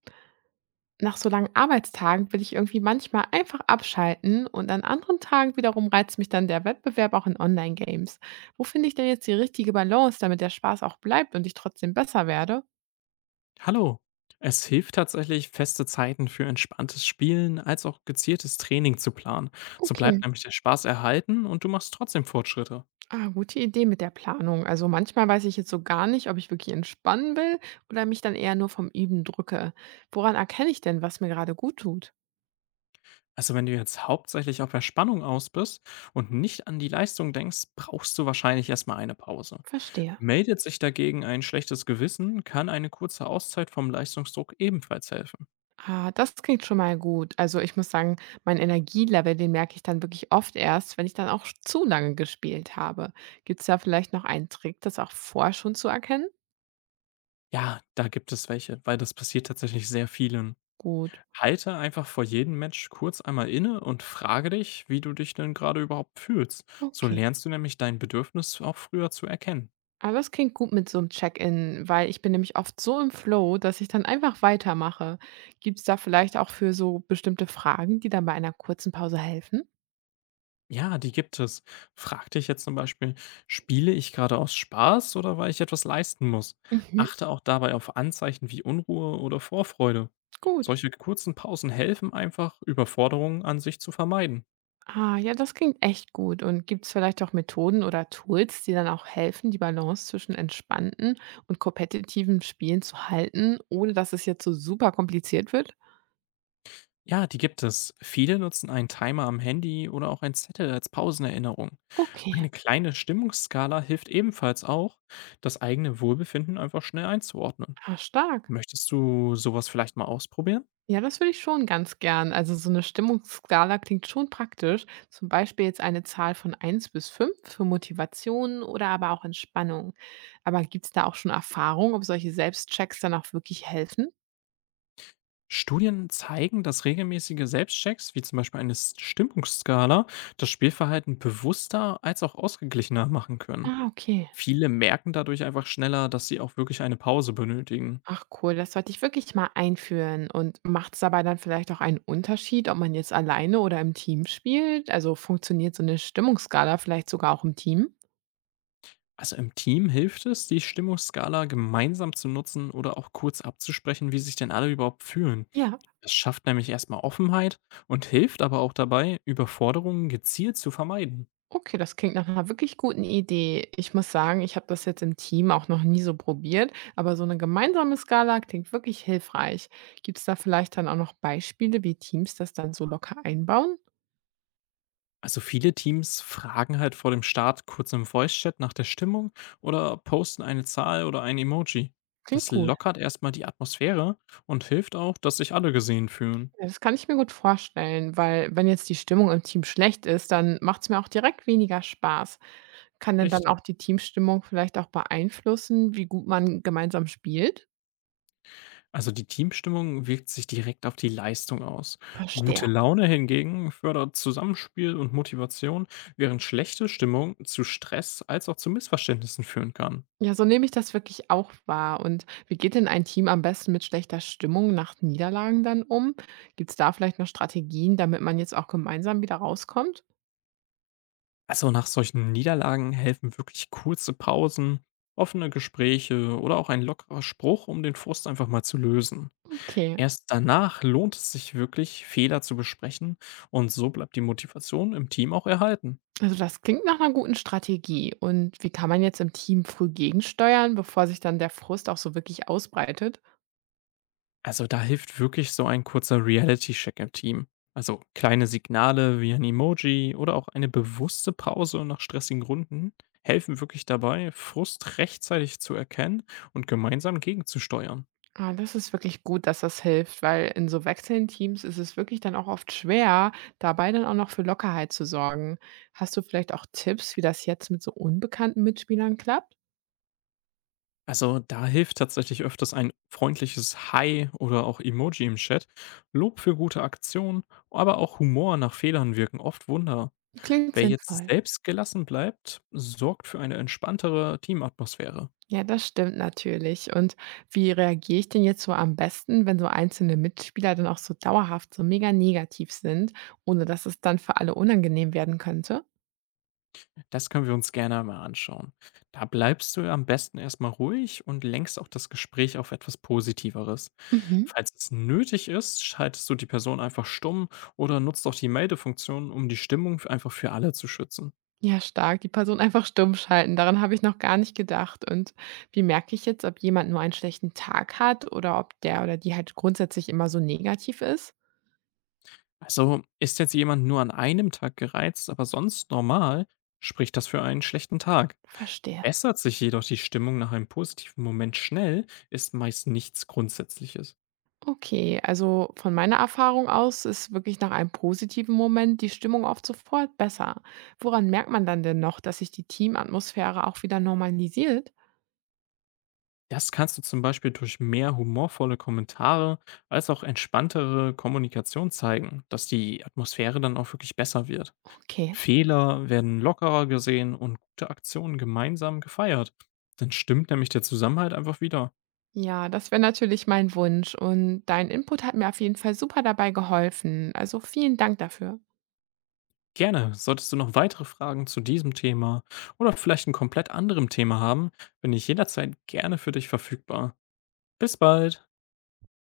Nach so langen Arbeitstagen will ich irgendwie manchmal einfach abschalten und an anderen Tagen wiederum reizt mich dann der Wettbewerb auch in Online-Games. Wo finde ich denn jetzt die richtige Balance, damit der Spaß auch bleibt und ich trotzdem besser werde? Hallo. Es hilft tatsächlich, feste Zeiten für entspanntes Spielen als auch gezieltes Training zu planen. So bleibt Okay. nämlich der Spaß erhalten und du machst trotzdem Fortschritte. Gute Idee mit der Planung. Also manchmal weiß ich jetzt so gar nicht, ob ich wirklich entspannen will oder mich dann eher nur vom Üben drücke. Woran erkenne ich denn, was mir gerade gut tut? Also wenn du jetzt hauptsächlich auf Erspannung aus bist und nicht an die Leistung denkst, brauchst du wahrscheinlich erstmal eine Pause. Verstehe. Meldet sich dagegen ein schlechtes Gewissen, kann eine kurze Auszeit vom Leistungsdruck ebenfalls helfen. Das klingt schon mal gut. Also, ich muss sagen, mein Energielevel, den merke ich dann wirklich oft erst, wenn ich dann auch sch zu lange gespielt habe. Gibt es da vielleicht noch einen Trick, das auch vorher schon zu erkennen? Ja, da gibt es welche, weil das passiert tatsächlich sehr vielen. Gut, Halte einfach vor jedem Match kurz einmal inne und frage dich, wie du dich denn gerade überhaupt fühlst. So okay. lernst du nämlich dein Bedürfnis auch früher zu erkennen. Aber das klingt gut mit so einem Check-in, weil ich bin nämlich oft so im Flow, dass ich dann einfach weitermache. Gibt es da vielleicht auch für so bestimmte Fragen, die dann bei einer kurzen Pause helfen? Ja, die gibt es. Frag dich jetzt zum Beispiel, spiele ich gerade aus Spaß oder weil ich etwas leisten muss? Mhm, Achte auch dabei auf Anzeichen wie Unruhe oder Vorfreude. gut. Solche kurzen Pausen helfen einfach, Überforderungen an sich zu vermeiden. Ja, Das klingt echt gut. Und gibt es vielleicht auch Methoden oder Tools, die dann auch helfen, die Balance zwischen entspannten und kompetitivem Spielen zu halten, ohne dass es jetzt so super kompliziert wird? Ja, die gibt es. Viele nutzen einen Timer am Handy oder auch ein Zettel als Pausenerinnerung. Eine Okay, kleine Stimmungsskala hilft ebenfalls auch, das eigene Wohlbefinden einfach schnell einzuordnen. Stark. Möchtest du sowas vielleicht mal ausprobieren? Ja, das würde ich schon ganz gern. Also so eine Stimmungsskala klingt schon praktisch. Zum Beispiel jetzt eine Zahl von eins bis 5 für Motivation oder aber auch Entspannung. Aber gibt es da auch schon Erfahrung, ob solche Selbstchecks dann auch wirklich helfen? Studien zeigen, dass regelmäßige Selbstchecks, wie zum Beispiel eine Stimmungsskala, das Spielverhalten bewusster als auch ausgeglichener machen können. Okay. Viele merken dadurch einfach schneller, dass sie auch wirklich eine Pause benötigen. Ach cool, das sollte ich wirklich mal einführen. Und macht es dabei dann vielleicht auch einen Unterschied, ob man jetzt alleine oder im Team spielt? Also funktioniert so eine Stimmungsskala vielleicht sogar auch im Team? Also im Team hilft es, die Stimmungsskala gemeinsam zu nutzen oder auch kurz abzusprechen, wie sich denn alle überhaupt fühlen. Ja. Es schafft nämlich erstmal Offenheit und hilft aber auch dabei, Überforderungen gezielt zu vermeiden. Okay, das klingt nach einer wirklich guten Idee. Ich muss sagen, ich habe das jetzt im Team auch noch nie so probiert, aber so eine gemeinsame Skala klingt wirklich hilfreich. Gibt es da vielleicht dann auch noch Beispiele, wie Teams das dann so locker einbauen? Also viele Teams fragen halt vor dem Start kurz im Voice-Chat nach der Stimmung oder posten eine Zahl oder ein Emoji. Klingt Das gut. lockert erstmal die Atmosphäre und hilft auch, dass sich alle gesehen fühlen. Ja, das kann ich mir gut vorstellen, weil wenn jetzt die Stimmung im Team schlecht ist, dann macht es mir auch direkt weniger Spaß. Kann denn dann Richtig. auch die Teamstimmung vielleicht auch beeinflussen, wie gut man gemeinsam spielt? Also die Teamstimmung wirkt sich direkt auf die Leistung aus. Verstehe. Gute Laune hingegen fördert Zusammenspiel und Motivation, während schlechte Stimmung zu Stress als auch zu Missverständnissen führen kann. Ja, so nehme ich das wirklich auch wahr. Und wie geht denn ein Team am besten mit schlechter Stimmung nach Niederlagen dann um? Gibt es da vielleicht noch Strategien, damit man jetzt auch gemeinsam wieder rauskommt? Also nach solchen Niederlagen helfen wirklich kurze Pausen, offene Gespräche oder auch ein lockerer Spruch, um den Frust einfach mal zu lösen. Okay, Erst danach lohnt es sich wirklich, Fehler zu besprechen und so bleibt die Motivation im Team auch erhalten. also das klingt nach einer guten Strategie. Und wie kann man jetzt im Team früh gegensteuern, bevor sich dann der Frust auch so wirklich ausbreitet? Also da hilft wirklich so ein kurzer Reality-Check im Team. Also kleine Signale wie ein Emoji oder auch eine bewusste Pause nach stressigen Runden helfen wirklich dabei, Frust rechtzeitig zu erkennen und gemeinsam gegenzusteuern. Das ist wirklich gut, dass das hilft, weil in so wechselnden Teams ist es wirklich dann auch oft schwer, dabei dann auch noch für Lockerheit zu sorgen. Hast du vielleicht auch Tipps, wie das jetzt mit so unbekannten Mitspielern klappt? Also da hilft tatsächlich öfters ein freundliches Hi oder auch Emoji im Chat. Lob für gute Aktionen, aber auch Humor nach Fehlern wirken oft Wunder. Klingt Wer jetzt sinnvoll. selbst gelassen bleibt, sorgt für eine entspanntere Teamatmosphäre. Ja, das stimmt natürlich. Und wie reagiere ich denn jetzt so am besten, wenn so einzelne Mitspieler dann auch so dauerhaft so mega negativ sind, ohne dass es dann für alle unangenehm werden könnte? Das können wir uns gerne mal anschauen. Da bleibst du am besten erstmal ruhig und lenkst auch das Gespräch auf etwas Positiveres. Mhm. Falls es nötig ist, schaltest du die Person einfach stumm oder nutzt auch die Meldefunktion, um die Stimmung einfach für alle zu schützen. Ja, stark. Die Person einfach stumm schalten. Daran habe ich noch gar nicht gedacht. Und wie merke ich jetzt, ob jemand nur einen schlechten Tag hat oder ob der oder die halt grundsätzlich immer so negativ ist? Also ist jetzt jemand nur an einem Tag gereizt, aber sonst normal, spricht das für einen schlechten Tag. Verstehe. Bessert sich jedoch die Stimmung nach einem positiven Moment schnell, ist meist nichts Grundsätzliches. Okay, also von meiner Erfahrung aus ist wirklich nach einem positiven Moment die Stimmung oft sofort besser. Woran merkt man dann denn noch, dass sich die Teamatmosphäre auch wieder normalisiert? Das kannst du zum Beispiel durch mehr humorvolle Kommentare als auch entspanntere Kommunikation zeigen, dass die Atmosphäre dann auch wirklich besser wird. Okay. Fehler werden lockerer gesehen und gute Aktionen gemeinsam gefeiert. Dann stimmt nämlich der Zusammenhalt einfach wieder. Ja, das wäre natürlich mein Wunsch und dein Input hat mir auf jeden Fall super dabei geholfen. Also vielen Dank dafür. Gerne. Solltest du noch weitere Fragen zu diesem Thema oder vielleicht ein komplett anderem Thema haben, bin ich jederzeit gerne für dich verfügbar. Bis bald.